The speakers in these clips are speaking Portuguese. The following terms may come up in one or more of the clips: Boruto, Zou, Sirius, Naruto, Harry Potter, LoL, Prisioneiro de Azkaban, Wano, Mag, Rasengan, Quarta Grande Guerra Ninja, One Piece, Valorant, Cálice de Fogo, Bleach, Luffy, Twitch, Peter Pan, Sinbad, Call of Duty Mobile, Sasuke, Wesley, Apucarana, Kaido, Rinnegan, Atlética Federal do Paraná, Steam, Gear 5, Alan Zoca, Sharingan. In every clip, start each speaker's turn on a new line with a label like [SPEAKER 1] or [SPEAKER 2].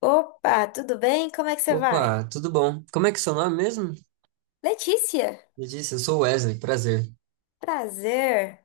[SPEAKER 1] Opa, tudo bem? Como é que você vai?
[SPEAKER 2] Opa, tudo bom? Como é que é seu nome mesmo?
[SPEAKER 1] Letícia,
[SPEAKER 2] Me disse, eu sou Wesley, prazer.
[SPEAKER 1] prazer.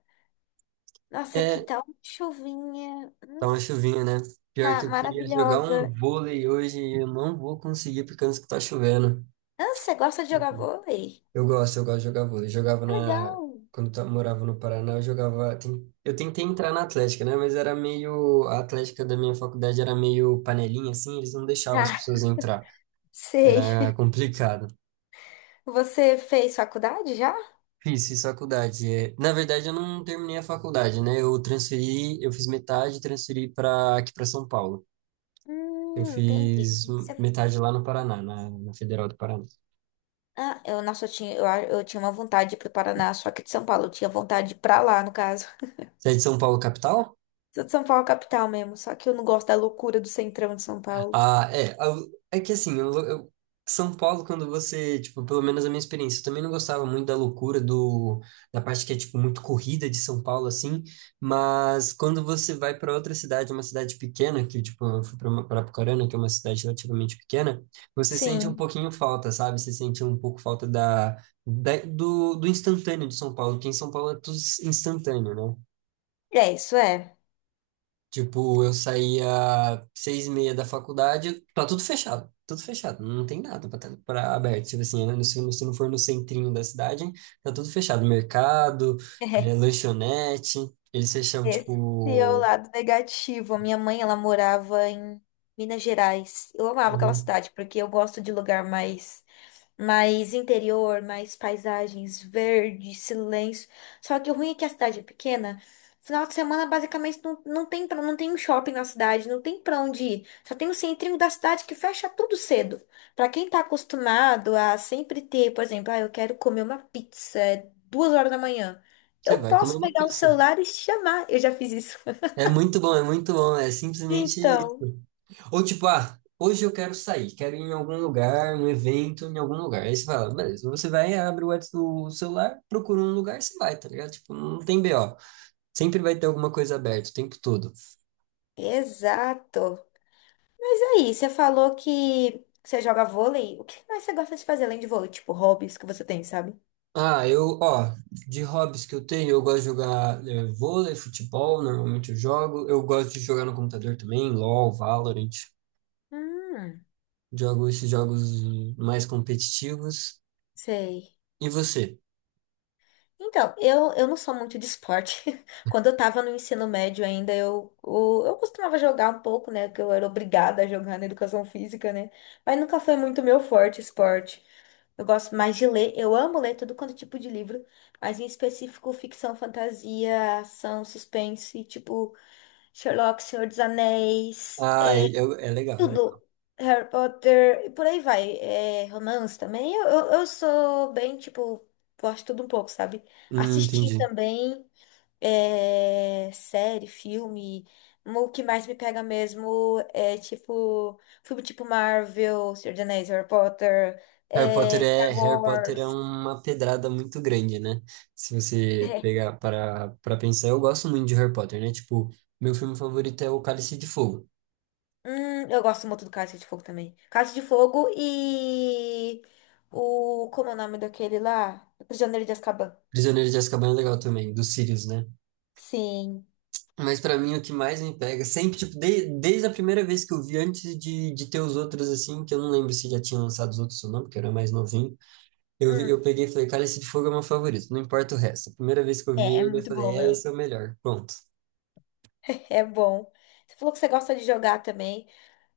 [SPEAKER 1] Nossa, aqui
[SPEAKER 2] É,
[SPEAKER 1] tá uma chuvinha.
[SPEAKER 2] tá uma chuvinha, né? Pior que
[SPEAKER 1] Tá
[SPEAKER 2] eu queria jogar um
[SPEAKER 1] maravilhosa.
[SPEAKER 2] vôlei hoje e eu não vou conseguir por causa que tá chovendo.
[SPEAKER 1] Ah, você gosta de jogar vôlei?
[SPEAKER 2] Eu gosto de jogar vôlei. Jogava
[SPEAKER 1] É
[SPEAKER 2] na...
[SPEAKER 1] legal.
[SPEAKER 2] Quando eu morava no Paraná, Eu tentei entrar na Atlética, né? Mas era meio... A Atlética da minha faculdade era meio panelinha, assim, eles não deixavam as
[SPEAKER 1] Ah,
[SPEAKER 2] pessoas entrar.
[SPEAKER 1] sei.
[SPEAKER 2] Era complicado.
[SPEAKER 1] Você fez faculdade já?
[SPEAKER 2] Fiz faculdade. É, na verdade, eu não terminei a faculdade, né? Eu transferi, eu fiz metade, e transferi para aqui para São Paulo. Eu
[SPEAKER 1] Entendi.
[SPEAKER 2] fiz
[SPEAKER 1] Você... fo-
[SPEAKER 2] metade lá no Paraná, na Federal do Paraná.
[SPEAKER 1] Ah, nossa, eu tinha uma vontade de ir pro Paraná, só que de São Paulo. Eu tinha vontade de ir pra lá, no caso.
[SPEAKER 2] Você é de São Paulo, capital?
[SPEAKER 1] Sou de São Paulo, capital mesmo, só que eu não gosto da loucura do centrão de São Paulo.
[SPEAKER 2] Ah, é, é que assim, São Paulo, quando você, tipo, pelo menos a minha experiência, eu também não gostava muito da loucura do, da parte que é, tipo, muito corrida de São Paulo, assim, mas quando você vai para outra cidade, uma cidade pequena, que, tipo, eu fui para Apucarana, que é uma cidade relativamente pequena, você sente um
[SPEAKER 1] Sim,
[SPEAKER 2] pouquinho falta, sabe? Você sente um pouco falta da, do, do instantâneo de São Paulo, porque em São Paulo é tudo instantâneo, né?
[SPEAKER 1] é isso, é.
[SPEAKER 2] Tipo, eu saía 6:30 da faculdade, tá tudo fechado, não tem nada pra pra aberto, tipo assim, né? Se, se não for no centrinho da cidade, tá tudo fechado, mercado, lanchonete, eles fecham,
[SPEAKER 1] Esse é o
[SPEAKER 2] tipo,
[SPEAKER 1] lado negativo. A minha mãe, ela morava em Minas Gerais. Eu amava aquela
[SPEAKER 2] uhum,
[SPEAKER 1] cidade, porque eu gosto de lugar mais interior, mais paisagens, verde, silêncio. Só que o ruim é que a cidade é pequena. Final de semana, basicamente, não tem um shopping na cidade, não tem pra onde ir. Só tem o centrinho da cidade que fecha tudo cedo. Pra quem tá acostumado a sempre ter, por exemplo, ah, eu quero comer uma pizza é 2 horas da manhã.
[SPEAKER 2] você
[SPEAKER 1] Eu
[SPEAKER 2] vai comer
[SPEAKER 1] posso
[SPEAKER 2] uma
[SPEAKER 1] pegar o
[SPEAKER 2] pizza.
[SPEAKER 1] celular e chamar. Eu já fiz isso.
[SPEAKER 2] É muito bom, é muito bom, é simplesmente,
[SPEAKER 1] Então,
[SPEAKER 2] ou tipo, ah, hoje eu quero sair, quero ir em algum lugar, um evento, em algum lugar, aí você fala, beleza, você vai, abre o o celular, procura um lugar, você vai, tá ligado? Tipo, não tem BO. Sempre vai ter alguma coisa aberta o tempo todo.
[SPEAKER 1] exato. Mas aí, você falou que você joga vôlei. O que mais você gosta de fazer além de vôlei? Tipo, hobbies que você tem, sabe?
[SPEAKER 2] Ah, eu, ó, de hobbies que eu tenho, eu gosto de jogar vôlei, futebol, normalmente eu jogo. Eu gosto de jogar no computador também, LoL, Valorant.
[SPEAKER 1] Hum,
[SPEAKER 2] Jogo esses jogos mais competitivos.
[SPEAKER 1] Sei.
[SPEAKER 2] E você?
[SPEAKER 1] Então, eu não sou muito de esporte. Quando eu tava no ensino médio ainda, eu costumava jogar um pouco, né? Que eu era obrigada a jogar na educação física, né? Mas nunca foi muito meu forte esporte. Eu gosto mais de ler, eu amo ler todo quanto é tipo de livro, mas em específico ficção, fantasia, ação, suspense, tipo Sherlock, Senhor dos Anéis,
[SPEAKER 2] Ah, é,
[SPEAKER 1] é,
[SPEAKER 2] é legal, é
[SPEAKER 1] tudo,
[SPEAKER 2] legal.
[SPEAKER 1] Harry Potter, e por aí vai. É, romance também. Eu sou bem, tipo, gosto de tudo um pouco, sabe? Assistir
[SPEAKER 2] Entendi.
[SPEAKER 1] também é, série, filme. O que mais me pega mesmo é, tipo, filme tipo Marvel, Senhor dos Anéis, Harry Potter, é, Star
[SPEAKER 2] Harry Potter é
[SPEAKER 1] Wars.
[SPEAKER 2] uma pedrada muito grande, né? Se você
[SPEAKER 1] É.
[SPEAKER 2] pegar para pensar, eu gosto muito de Harry Potter, né? Tipo, meu filme favorito é O Cálice de Fogo.
[SPEAKER 1] Eu gosto muito do Cálice de Fogo também. Cálice de Fogo e o... Como é o nome daquele lá? Prisioneiro de Azkaban.
[SPEAKER 2] Prisioneiro de Azkaban é legal também, do Sirius, né?
[SPEAKER 1] Sim.
[SPEAKER 2] Mas pra mim o que mais me pega, sempre, tipo, desde a primeira vez que eu vi, antes de ter os outros, assim, que eu não lembro se já tinham lançado os outros ou não, porque eu era mais novinho,
[SPEAKER 1] Hum.
[SPEAKER 2] eu peguei e falei, Cálice de Fogo é meu favorito, não importa o resto. A primeira vez que eu vi
[SPEAKER 1] É, é
[SPEAKER 2] ele, eu
[SPEAKER 1] muito
[SPEAKER 2] falei,
[SPEAKER 1] bom,
[SPEAKER 2] é,
[SPEAKER 1] meu.
[SPEAKER 2] esse é o melhor, pronto.
[SPEAKER 1] É bom. Você falou que você gosta de jogar também.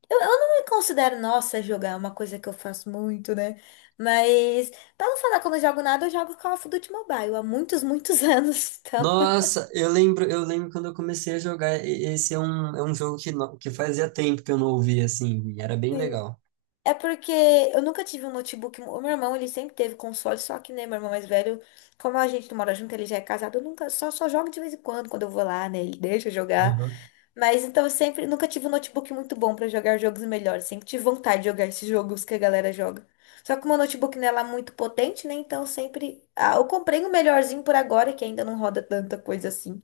[SPEAKER 1] Eu não me considero, nossa, jogar é uma coisa que eu faço muito, né? Mas, pra não falar que eu não jogo nada, eu jogo Call of Duty Mobile há muitos, muitos anos. Então,
[SPEAKER 2] Nossa, eu lembro quando eu comecei a jogar, esse é um jogo que, que fazia tempo que eu não ouvia, assim, e era bem
[SPEAKER 1] assim,
[SPEAKER 2] legal.
[SPEAKER 1] é porque eu nunca tive um notebook. O meu irmão, ele sempre teve console, só que, né, meu irmão mais velho, como a gente não mora junto, ele já é casado, eu nunca, só, só jogo de vez em quando, quando eu vou lá, né? Ele deixa eu jogar.
[SPEAKER 2] Aham.
[SPEAKER 1] Mas então eu sempre nunca tive um notebook muito bom pra jogar jogos melhores. Sempre tive vontade de jogar esses jogos que a galera joga. Só que o meu notebook não é lá muito potente, né? Então eu sempre. Ah, eu comprei o melhorzinho por agora, que ainda não roda tanta coisa assim.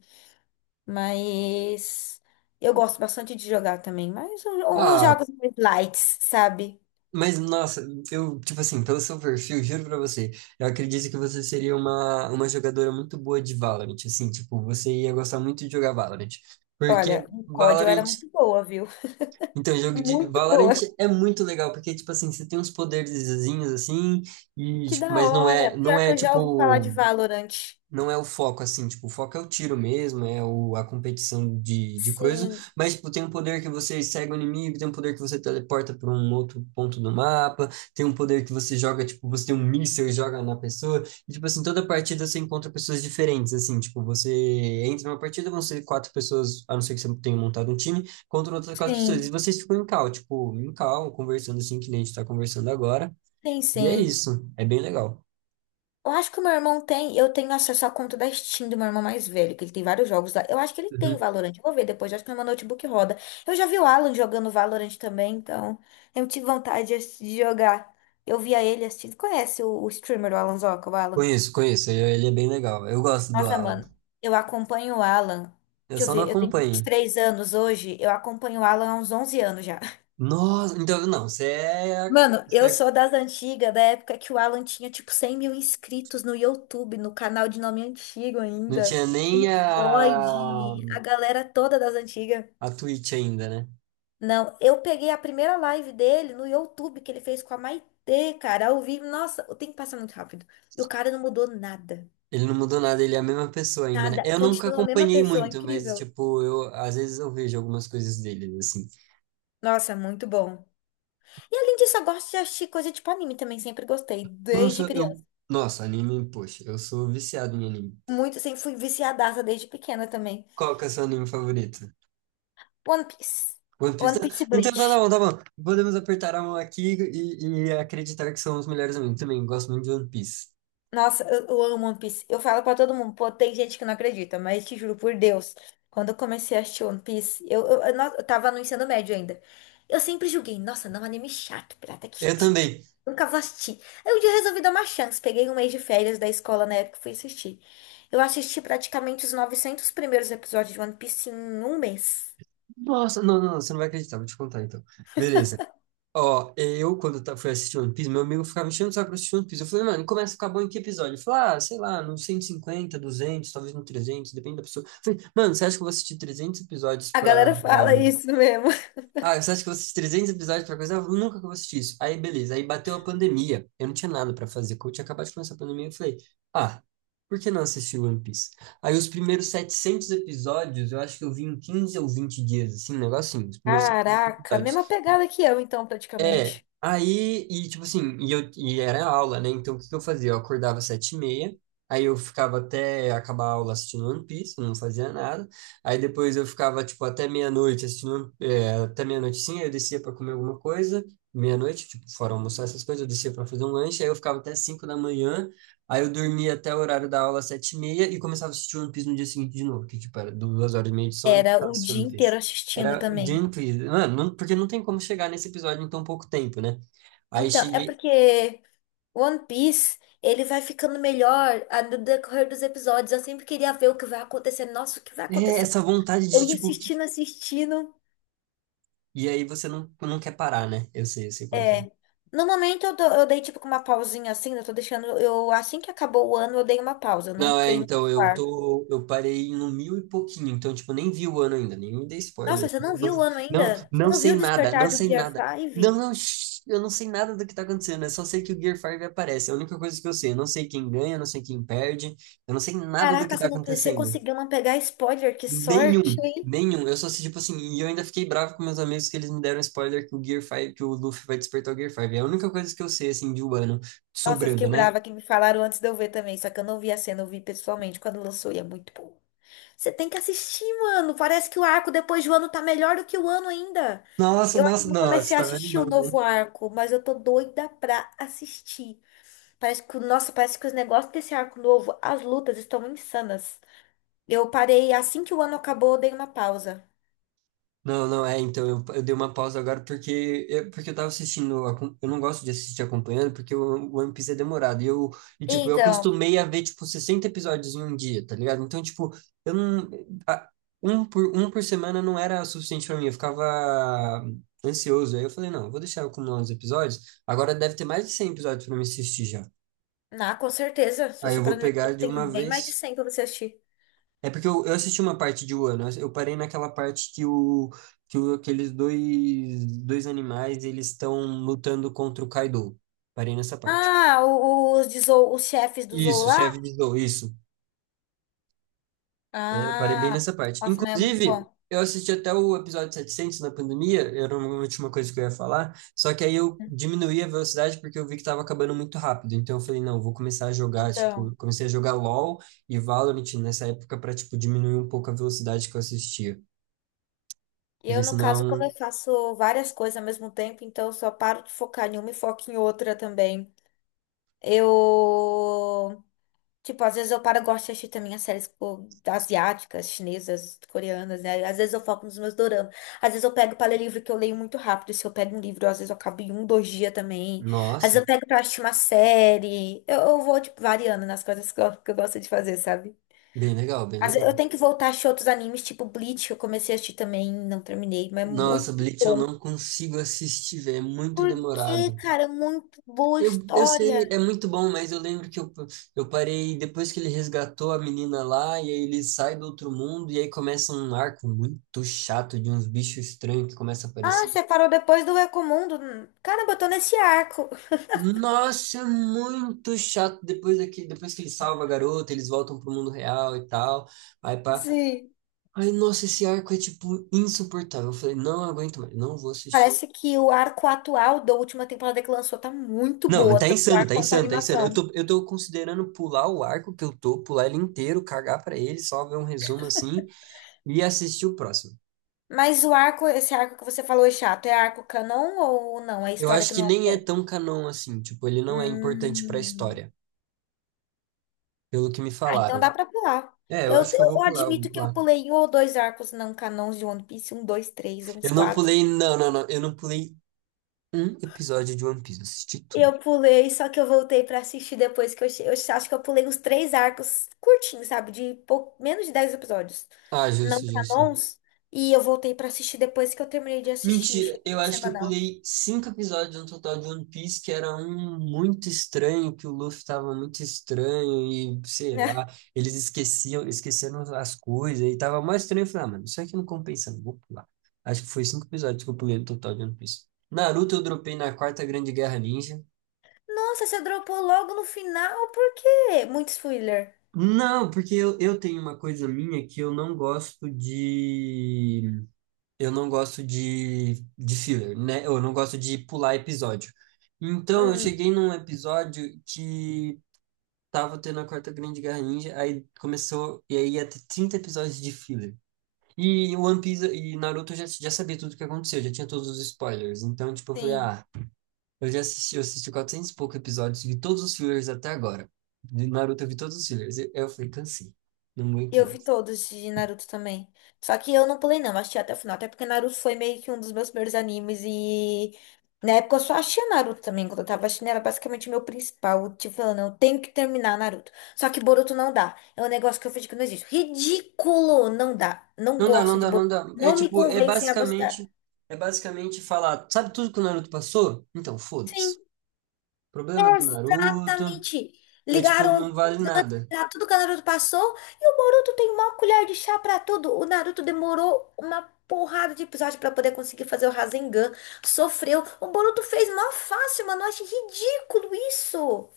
[SPEAKER 1] Mas eu gosto bastante de jogar também. Mas os
[SPEAKER 2] Ah,
[SPEAKER 1] jogos mais lights, sabe?
[SPEAKER 2] mas, nossa, eu, tipo assim, pelo seu perfil, juro pra você, eu acredito que você seria uma jogadora muito boa de Valorant, assim, tipo, você ia gostar muito de jogar Valorant.
[SPEAKER 1] Olha,
[SPEAKER 2] Porque
[SPEAKER 1] o COD eu era
[SPEAKER 2] Valorant,
[SPEAKER 1] muito boa, viu?
[SPEAKER 2] então, jogo de
[SPEAKER 1] Muito
[SPEAKER 2] Valorant
[SPEAKER 1] boa.
[SPEAKER 2] é muito legal, porque, tipo assim, você tem uns poderzinhos, assim, e,
[SPEAKER 1] Que
[SPEAKER 2] tipo,
[SPEAKER 1] da
[SPEAKER 2] mas não
[SPEAKER 1] hora.
[SPEAKER 2] é, não
[SPEAKER 1] Pior que
[SPEAKER 2] é,
[SPEAKER 1] eu já ouvi falar de
[SPEAKER 2] tipo,
[SPEAKER 1] Valorant.
[SPEAKER 2] não é o foco, assim, tipo, o foco é o tiro mesmo, é o, a competição de coisa,
[SPEAKER 1] Sim,
[SPEAKER 2] mas, tipo, tem um poder que você segue o inimigo, tem um poder que você teleporta para um outro ponto do mapa, tem um poder que você joga, tipo, você tem um míssil e joga na pessoa, e, tipo, assim, toda partida você encontra pessoas diferentes, assim, tipo, você entra numa partida, vão ser quatro pessoas, a não ser que você tenha montado um time, contra outras quatro pessoas, e
[SPEAKER 1] sim,
[SPEAKER 2] vocês ficam em cal, tipo, em cal, conversando assim, que nem a gente tá conversando agora,
[SPEAKER 1] sim,
[SPEAKER 2] e é
[SPEAKER 1] sim.
[SPEAKER 2] isso, é bem legal.
[SPEAKER 1] Eu acho que o meu irmão tem, eu tenho acesso à conta da Steam do meu irmão mais velho, que ele tem vários jogos lá. Eu acho que ele tem Valorant. Eu vou ver depois, eu acho que no meu notebook roda. Eu já vi o Alan jogando Valorant também, então eu tive vontade de jogar. Eu via ele assistindo. Conhece o streamer, o Alan Zoca, o Alan?
[SPEAKER 2] Conheço, conheço. Ele é bem legal. Eu gosto do
[SPEAKER 1] Nossa,
[SPEAKER 2] Alan.
[SPEAKER 1] mano, eu acompanho o Alan.
[SPEAKER 2] Eu
[SPEAKER 1] Deixa eu
[SPEAKER 2] só não
[SPEAKER 1] ver, eu tenho vinte e
[SPEAKER 2] acompanho.
[SPEAKER 1] três anos hoje, eu acompanho o Alan há uns 11 anos já.
[SPEAKER 2] Nossa, então não, você é, a-
[SPEAKER 1] Mano,
[SPEAKER 2] você
[SPEAKER 1] eu
[SPEAKER 2] é-
[SPEAKER 1] sou das antigas, da época que o Alan tinha tipo 100 mil inscritos no YouTube, no canal de nome antigo
[SPEAKER 2] não
[SPEAKER 1] ainda.
[SPEAKER 2] tinha
[SPEAKER 1] Tinha o
[SPEAKER 2] nem a
[SPEAKER 1] Void, a galera toda das antigas.
[SPEAKER 2] a Twitch ainda, né?
[SPEAKER 1] Não, eu peguei a primeira live dele no YouTube que ele fez com a Maitê, cara, ao vivo. Nossa, o tempo passa muito rápido. E o cara não mudou nada.
[SPEAKER 2] Ele não mudou nada, ele é a mesma pessoa ainda, né?
[SPEAKER 1] Nada.
[SPEAKER 2] Eu nunca
[SPEAKER 1] Continua a mesma
[SPEAKER 2] acompanhei
[SPEAKER 1] pessoa,
[SPEAKER 2] muito, mas
[SPEAKER 1] incrível.
[SPEAKER 2] tipo, eu às vezes eu vejo algumas coisas dele assim.
[SPEAKER 1] Nossa, muito bom. E além disso, eu gosto de assistir coisa tipo anime também, sempre gostei, desde
[SPEAKER 2] Nossa, eu
[SPEAKER 1] criança.
[SPEAKER 2] Nossa, anime, poxa, eu sou viciado em anime.
[SPEAKER 1] Muito, sempre fui viciadaça desde pequena também.
[SPEAKER 2] Qual que é o seu anime favorito?
[SPEAKER 1] One Piece.
[SPEAKER 2] One Piece.
[SPEAKER 1] One
[SPEAKER 2] Tá,
[SPEAKER 1] Piece e
[SPEAKER 2] então tá, tá
[SPEAKER 1] Bleach.
[SPEAKER 2] bom, tá bom. Podemos apertar a mão aqui e acreditar que são os melhores amigos. Também gosto muito de One Piece.
[SPEAKER 1] Nossa, eu amo One Piece. Eu falo pra todo mundo, pô, tem gente que não acredita, mas te juro por Deus, quando eu comecei a assistir One Piece, eu tava no ensino médio ainda. Eu sempre julguei, nossa, não, é um anime chato, pirata que
[SPEAKER 2] Eu
[SPEAKER 1] estica.
[SPEAKER 2] também.
[SPEAKER 1] Nunca vou assistir. Aí um dia eu resolvi dar uma chance, peguei um mês de férias da escola na época e fui assistir. Eu assisti praticamente os 900 primeiros episódios de One Piece em um mês.
[SPEAKER 2] Nossa, não, não, não, você não vai acreditar, vou te contar então. Beleza. Ó, eu, fui assistir One Piece, meu amigo ficava me enchendo o saco pra assistir One Piece. Eu falei, mano, começa a ficar bom em que episódio? Ele falou, ah, sei lá, no 150 200 talvez no 300 depende da pessoa. Eu falei, mano, você acha que eu vou assistir 300 episódios
[SPEAKER 1] A
[SPEAKER 2] pra,
[SPEAKER 1] galera fala isso mesmo.
[SPEAKER 2] ah, você acha que eu vou assistir 300 episódios pra coisa? Ah, nunca que eu vou assistir isso. Aí, beleza. Aí bateu a pandemia. Eu não tinha nada pra fazer. Quando eu tinha acabado de começar a pandemia, eu falei, ah, por que não assistir One Piece? Aí os primeiros 700 episódios, eu acho que eu vi em 15 ou 20 dias, assim, um negocinho. Os primeiros 700
[SPEAKER 1] Caraca, mesma
[SPEAKER 2] episódios.
[SPEAKER 1] pegada que eu, então,
[SPEAKER 2] É,
[SPEAKER 1] praticamente.
[SPEAKER 2] aí, e tipo assim, e, eu, e era aula, né? Então o que que eu fazia? Eu acordava às 7:30, aí eu ficava até acabar a aula assistindo One Piece, não fazia nada. Aí depois eu ficava, tipo, até meia-noite assistindo, é, até meia-noite sim, aí eu descia pra comer alguma coisa, meia-noite, tipo, fora almoçar essas coisas, eu descia pra fazer um lanche, aí eu ficava até 5 da manhã, aí eu dormia até o horário da aula às 7:30 e começava a assistir One Piece no dia seguinte de novo, que tipo, era 2 horas e meia de sono, eu
[SPEAKER 1] Era
[SPEAKER 2] começava
[SPEAKER 1] o
[SPEAKER 2] assistindo
[SPEAKER 1] dia
[SPEAKER 2] assistir One
[SPEAKER 1] inteiro
[SPEAKER 2] Piece.
[SPEAKER 1] assistindo
[SPEAKER 2] Era
[SPEAKER 1] também.
[SPEAKER 2] Gently. Mano, porque não tem como chegar nesse episódio em tão pouco tempo, né? Aí
[SPEAKER 1] Então, é
[SPEAKER 2] cheguei.
[SPEAKER 1] porque One Piece, ele vai ficando melhor no decorrer dos episódios. Eu sempre queria ver o que vai acontecer. Nossa, o que vai
[SPEAKER 2] É
[SPEAKER 1] acontecer?
[SPEAKER 2] essa vontade
[SPEAKER 1] Eu
[SPEAKER 2] de,
[SPEAKER 1] ia
[SPEAKER 2] tipo.
[SPEAKER 1] assistindo, assistindo.
[SPEAKER 2] E aí você não, não quer parar, né? Eu sei como que é.
[SPEAKER 1] É. No momento, eu dei tipo uma pausinha assim. Eu tô deixando. Eu, assim que acabou o ano, eu dei uma pausa. Eu não
[SPEAKER 2] Não, é,
[SPEAKER 1] entrei no
[SPEAKER 2] então, eu
[SPEAKER 1] quarto.
[SPEAKER 2] tô. Eu parei no mil e pouquinho, então, tipo, nem vi o ano ainda, nem me dei
[SPEAKER 1] Nossa,
[SPEAKER 2] spoiler.
[SPEAKER 1] você não
[SPEAKER 2] Não,
[SPEAKER 1] viu o ano
[SPEAKER 2] não,
[SPEAKER 1] ainda? Você
[SPEAKER 2] não
[SPEAKER 1] não
[SPEAKER 2] sei
[SPEAKER 1] viu o
[SPEAKER 2] nada,
[SPEAKER 1] despertar
[SPEAKER 2] não
[SPEAKER 1] do
[SPEAKER 2] sei
[SPEAKER 1] Gear
[SPEAKER 2] nada. Não,
[SPEAKER 1] 5?
[SPEAKER 2] não, shh, eu não sei nada do que tá acontecendo, eu só sei que o Gear 5 aparece, é a única coisa que eu sei. Eu não sei quem ganha, eu não sei quem perde, eu não sei nada do
[SPEAKER 1] Caraca,
[SPEAKER 2] que tá
[SPEAKER 1] você não, você
[SPEAKER 2] acontecendo.
[SPEAKER 1] conseguiu não pegar spoiler? Que sorte!
[SPEAKER 2] Nenhum, nenhum. Eu só assisti, tipo assim, e eu ainda fiquei bravo com meus amigos que eles me deram spoiler que o Gear 5, que o Luffy vai despertar o Gear 5. É a única coisa que eu sei, assim, de Wano
[SPEAKER 1] Nossa, eu fiquei
[SPEAKER 2] sobrando, né?
[SPEAKER 1] brava que me falaram antes de eu ver também, só que eu não vi a cena, eu vi pessoalmente quando lançou e é muito bom. Você tem que assistir, mano. Parece que o arco depois do ano tá melhor do que o ano ainda.
[SPEAKER 2] Nossa,
[SPEAKER 1] Eu ainda
[SPEAKER 2] nossa,
[SPEAKER 1] não
[SPEAKER 2] nossa,
[SPEAKER 1] comecei a
[SPEAKER 2] tá vendo?
[SPEAKER 1] assistir o novo arco, mas eu tô doida pra assistir. Parece que, nossa, parece que os negócios desse arco novo, as lutas estão insanas. Eu parei assim que o ano acabou, eu dei uma pausa.
[SPEAKER 2] Não, não, é, então eu dei uma pausa agora porque eu tava assistindo, eu não gosto de assistir acompanhando porque o One Piece é demorado, e eu, e tipo, eu
[SPEAKER 1] Então,
[SPEAKER 2] acostumei a ver, tipo, 60 episódios em um dia, tá ligado? Então, tipo, eu não, a- um por, um por semana não era suficiente pra mim, eu ficava ansioso, aí eu falei, não, eu vou deixar eu acumular uns episódios, agora deve ter mais de 100 episódios pra me assistir já,
[SPEAKER 1] na com certeza, se
[SPEAKER 2] aí
[SPEAKER 1] você
[SPEAKER 2] eu
[SPEAKER 1] parar
[SPEAKER 2] vou
[SPEAKER 1] no meu
[SPEAKER 2] pegar de
[SPEAKER 1] tem
[SPEAKER 2] uma
[SPEAKER 1] bem mais de
[SPEAKER 2] vez,
[SPEAKER 1] 100 pra você assistir.
[SPEAKER 2] é porque eu assisti uma parte de Wano, eu parei naquela parte que, o, aqueles dois, dois animais, eles estão lutando contra o Kaido. Parei nessa parte.
[SPEAKER 1] Ah, os chefes do Zou
[SPEAKER 2] Isso,
[SPEAKER 1] lá?
[SPEAKER 2] chefe de Zou, isso. É, eu parei bem
[SPEAKER 1] Ah,
[SPEAKER 2] nessa parte.
[SPEAKER 1] nossa, mas é muito
[SPEAKER 2] Inclusive,
[SPEAKER 1] bom.
[SPEAKER 2] eu assisti até o episódio 700 na pandemia, era uma última coisa que eu ia falar, só que aí eu diminuí a velocidade porque eu vi que tava acabando muito rápido. Então eu falei, não, vou começar a jogar,
[SPEAKER 1] Então,
[SPEAKER 2] tipo, comecei a jogar LoL e Valorant nessa época pra, tipo, diminuir um pouco a velocidade que eu assistia. Porque
[SPEAKER 1] eu no caso, como eu
[SPEAKER 2] senão
[SPEAKER 1] faço várias coisas ao mesmo tempo, então eu só paro de focar em uma e foco em outra também. Eu, tipo, às vezes eu paro, eu gosto de assistir também as séries pô, asiáticas, chinesas, coreanas, né? Às vezes eu foco nos meus doramas. Às vezes eu pego para ler livro que eu leio muito rápido. Se eu pego um livro, às vezes eu acabo em um, dois dias também. Às vezes eu
[SPEAKER 2] nossa,
[SPEAKER 1] pego pra assistir uma série. Eu vou, tipo, variando nas coisas que que eu gosto de fazer, sabe?
[SPEAKER 2] bem legal, bem
[SPEAKER 1] Eu
[SPEAKER 2] legal.
[SPEAKER 1] tenho que voltar a assistir outros animes, tipo Bleach, que eu comecei a assistir também, não terminei, mas é
[SPEAKER 2] Nossa,
[SPEAKER 1] muito
[SPEAKER 2] Bleach eu
[SPEAKER 1] bom.
[SPEAKER 2] não consigo assistir, velho, é muito
[SPEAKER 1] Por quê,
[SPEAKER 2] demorado.
[SPEAKER 1] cara? É muito boa
[SPEAKER 2] Eu sei,
[SPEAKER 1] história.
[SPEAKER 2] é muito bom, mas eu lembro que eu parei depois que ele resgatou a menina lá, e aí ele sai do outro mundo, e aí começa um arco muito chato de uns bichos estranhos que começam a
[SPEAKER 1] Ah,
[SPEAKER 2] aparecer.
[SPEAKER 1] você parou depois do Recomundo. Caramba, eu tô nesse arco.
[SPEAKER 2] Nossa, é muito chato. Depois daqui, depois que ele salva a garota, eles voltam pro mundo real e tal. Aí pá.
[SPEAKER 1] Sim.
[SPEAKER 2] Ai, nossa, esse arco é tipo insuportável. Eu falei, não aguento mais, não vou assistir.
[SPEAKER 1] Parece que o arco atual da última temporada que lançou tá muito
[SPEAKER 2] Não,
[SPEAKER 1] boa,
[SPEAKER 2] tá
[SPEAKER 1] tanto o
[SPEAKER 2] insano,
[SPEAKER 1] arco
[SPEAKER 2] tá
[SPEAKER 1] quanto a
[SPEAKER 2] insano, tá insano. Eu
[SPEAKER 1] animação.
[SPEAKER 2] tô, eu tô considerando pular o arco que eu tô, pular ele inteiro, cagar pra ele, só ver um resumo assim e assistir o próximo.
[SPEAKER 1] Mas o arco, esse arco que você falou é chato, é arco canon ou não? É
[SPEAKER 2] Eu
[SPEAKER 1] história
[SPEAKER 2] acho
[SPEAKER 1] que
[SPEAKER 2] que
[SPEAKER 1] não
[SPEAKER 2] nem é
[SPEAKER 1] é.
[SPEAKER 2] tão canon assim, tipo, ele não é importante pra
[SPEAKER 1] Hum.
[SPEAKER 2] história, pelo que me
[SPEAKER 1] Ah, então dá
[SPEAKER 2] falaram.
[SPEAKER 1] pra pular.
[SPEAKER 2] É, eu
[SPEAKER 1] Eu,
[SPEAKER 2] acho que eu vou
[SPEAKER 1] eu
[SPEAKER 2] pular, eu vou
[SPEAKER 1] admito que eu
[SPEAKER 2] pular.
[SPEAKER 1] pulei um ou dois arcos não canons de One Piece, um, dois, três, uns
[SPEAKER 2] Eu não
[SPEAKER 1] quatro.
[SPEAKER 2] pulei, não, não, não, eu não pulei um episódio de One Piece, assisti tudo.
[SPEAKER 1] Eu pulei, só que eu voltei pra assistir depois que eu acho que eu pulei uns três arcos curtinhos, sabe? Menos de 10 episódios,
[SPEAKER 2] Ah,
[SPEAKER 1] não
[SPEAKER 2] justo, justo.
[SPEAKER 1] canons. E eu voltei pra assistir depois que eu terminei de assistir,
[SPEAKER 2] Mentira,
[SPEAKER 1] cheguei
[SPEAKER 2] eu
[SPEAKER 1] no
[SPEAKER 2] acho que eu
[SPEAKER 1] semanal.
[SPEAKER 2] pulei cinco episódios no total de One Piece, que era um muito estranho, que o Luffy tava muito estranho e sei
[SPEAKER 1] Né?
[SPEAKER 2] lá, esqueceram as coisas e tava mais estranho. Eu falei, ah, mano, isso aqui não compensa, não vou pular. Acho que foi cinco episódios que eu pulei no total de One Piece. Naruto eu dropei na Quarta Grande Guerra Ninja.
[SPEAKER 1] Nossa, você dropou logo no final, por quê? Muito spoiler.
[SPEAKER 2] Não, porque eu tenho uma coisa minha que eu não gosto de eu não gosto de filler, né? Eu não gosto de pular episódio. Então, eu
[SPEAKER 1] Hum,
[SPEAKER 2] cheguei num episódio que tava tendo a Quarta Grande Guerra Ninja, aí começou, e aí ia ter 30 episódios de filler. E o One Piece e Naruto eu já sabia tudo o que aconteceu, já tinha todos os spoilers. Então, tipo, eu falei,
[SPEAKER 1] sim.
[SPEAKER 2] ah, eu já assisti, eu assisti 400 e poucos episódios, vi todos os fillers até agora. De Naruto eu vi todos os fillers. Eu falei, cansei, não aguento
[SPEAKER 1] Eu vi
[SPEAKER 2] mais.
[SPEAKER 1] todos de Naruto também. Só que eu não pulei, não, assisti até o final. Até porque Naruto foi meio que um dos meus primeiros animes e. Na época eu só achei Naruto também, quando eu tava assistindo, era basicamente o meu principal. Tipo, falando, eu tenho que terminar Naruto. Só que Boruto não dá. É um negócio que eu fiz que não existe. Ridículo! Não dá. Não
[SPEAKER 2] Não dá,
[SPEAKER 1] gosto
[SPEAKER 2] não
[SPEAKER 1] de
[SPEAKER 2] dá, não
[SPEAKER 1] Boruto.
[SPEAKER 2] dá. É
[SPEAKER 1] Não me
[SPEAKER 2] tipo,
[SPEAKER 1] convencem a gostar.
[SPEAKER 2] é basicamente falar, sabe tudo que o Naruto passou? Então,
[SPEAKER 1] Sim.
[SPEAKER 2] foda-se. Problema do Naruto,
[SPEAKER 1] Exatamente.
[SPEAKER 2] é tipo, não
[SPEAKER 1] Ligaram
[SPEAKER 2] vale nada.
[SPEAKER 1] pra tudo que o Naruto passou e o Boruto tem uma colher de chá pra tudo. O Naruto demorou uma porrada de episódio pra poder conseguir fazer o Rasengan. Sofreu. O Boruto fez mó fácil, mano. Eu achei ridículo isso.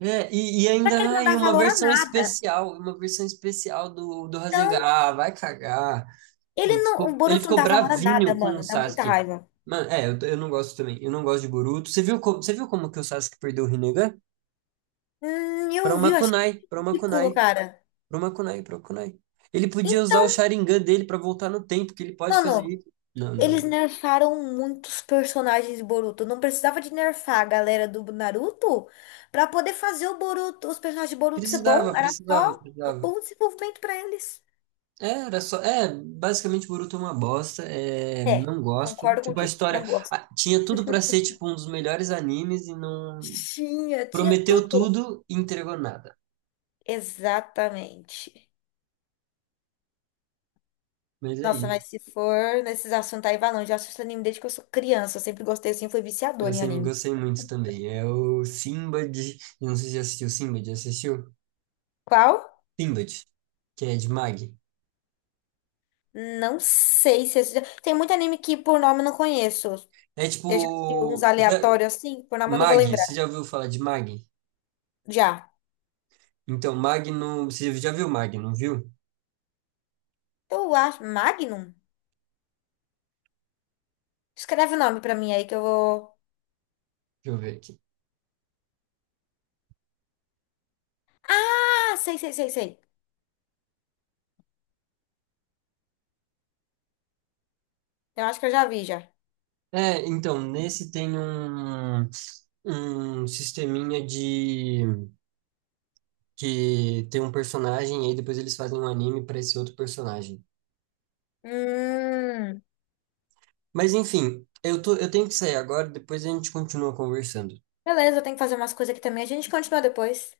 [SPEAKER 2] É, e
[SPEAKER 1] Pra
[SPEAKER 2] ainda,
[SPEAKER 1] que ele não
[SPEAKER 2] ai,
[SPEAKER 1] dá valor a nada.
[SPEAKER 2] uma versão especial do, do Rasengan.
[SPEAKER 1] Então,
[SPEAKER 2] Ah, vai cagar.
[SPEAKER 1] ele não, o
[SPEAKER 2] Ele
[SPEAKER 1] Boruto não
[SPEAKER 2] ficou
[SPEAKER 1] dá valor a nada,
[SPEAKER 2] bravinho com o
[SPEAKER 1] mano. Dá muita
[SPEAKER 2] Sasuke.
[SPEAKER 1] raiva.
[SPEAKER 2] Mano, é, eu, eu não gosto de Boruto. Você viu como que o Sasuke perdeu o Rinnegan? Pra
[SPEAKER 1] Eu vi,
[SPEAKER 2] uma
[SPEAKER 1] eu achei
[SPEAKER 2] kunai, pra uma
[SPEAKER 1] ridículo,
[SPEAKER 2] kunai.
[SPEAKER 1] cara.
[SPEAKER 2] Pro Kunai, pro Kunai. Ele podia usar o
[SPEAKER 1] Então,
[SPEAKER 2] Sharingan dele pra voltar no tempo, que ele pode fazer
[SPEAKER 1] mano,
[SPEAKER 2] isso. Não, não,
[SPEAKER 1] eles
[SPEAKER 2] não.
[SPEAKER 1] nerfaram muitos personagens de Boruto. Não precisava de nerfar a galera do Naruto pra poder fazer o Boruto, os personagens de Boruto ser bom.
[SPEAKER 2] Precisava,
[SPEAKER 1] Era
[SPEAKER 2] precisava,
[SPEAKER 1] só um
[SPEAKER 2] precisava.
[SPEAKER 1] bom desenvolvimento pra eles.
[SPEAKER 2] É, era só. É, basicamente Boruto é uma bosta. É,
[SPEAKER 1] É,
[SPEAKER 2] não gosto.
[SPEAKER 1] concordo
[SPEAKER 2] Tipo, a
[SPEAKER 1] contigo.
[SPEAKER 2] história
[SPEAKER 1] Não gosto.
[SPEAKER 2] ah, tinha tudo pra ser tipo um dos melhores animes e não
[SPEAKER 1] Tinha, tinha
[SPEAKER 2] prometeu
[SPEAKER 1] tudo.
[SPEAKER 2] tudo e entregou nada.
[SPEAKER 1] Exatamente.
[SPEAKER 2] Mas é
[SPEAKER 1] Nossa,
[SPEAKER 2] aí.
[SPEAKER 1] mas se for nesses assuntos aí, vai longe. Eu assisto anime desde que eu sou criança. Eu sempre gostei, assim, fui
[SPEAKER 2] Eu
[SPEAKER 1] viciadora em
[SPEAKER 2] sempre
[SPEAKER 1] anime.
[SPEAKER 2] gostei muito também. É o Sinbad. Eu não sei se já assistiu Sinbad, já assistiu?
[SPEAKER 1] Qual?
[SPEAKER 2] Sinbad, que é de Mag.
[SPEAKER 1] Não sei se... esse- Tem muito anime que por nome eu não conheço.
[SPEAKER 2] É
[SPEAKER 1] Eu já vi uns
[SPEAKER 2] tipo. Já,
[SPEAKER 1] aleatórios assim, por na mão não vou
[SPEAKER 2] Mag, você
[SPEAKER 1] lembrar.
[SPEAKER 2] já ouviu falar de Mag?
[SPEAKER 1] Já.
[SPEAKER 2] Então, Mag não. Você já viu Mag, não viu?
[SPEAKER 1] Eu acho. Magnum? Escreve o nome pra mim aí que eu vou.
[SPEAKER 2] Deixa eu ver aqui.
[SPEAKER 1] Ah, sei, sei, sei, sei. Eu acho que eu já vi já.
[SPEAKER 2] É, então, nesse tem um, um sisteminha de. Que tem um personagem e aí depois eles fazem um anime para esse outro personagem.
[SPEAKER 1] Hum.
[SPEAKER 2] Mas enfim, eu tô, eu tenho que sair agora, depois a gente continua conversando.
[SPEAKER 1] Beleza, eu tenho que fazer umas coisas aqui também. A gente continua depois.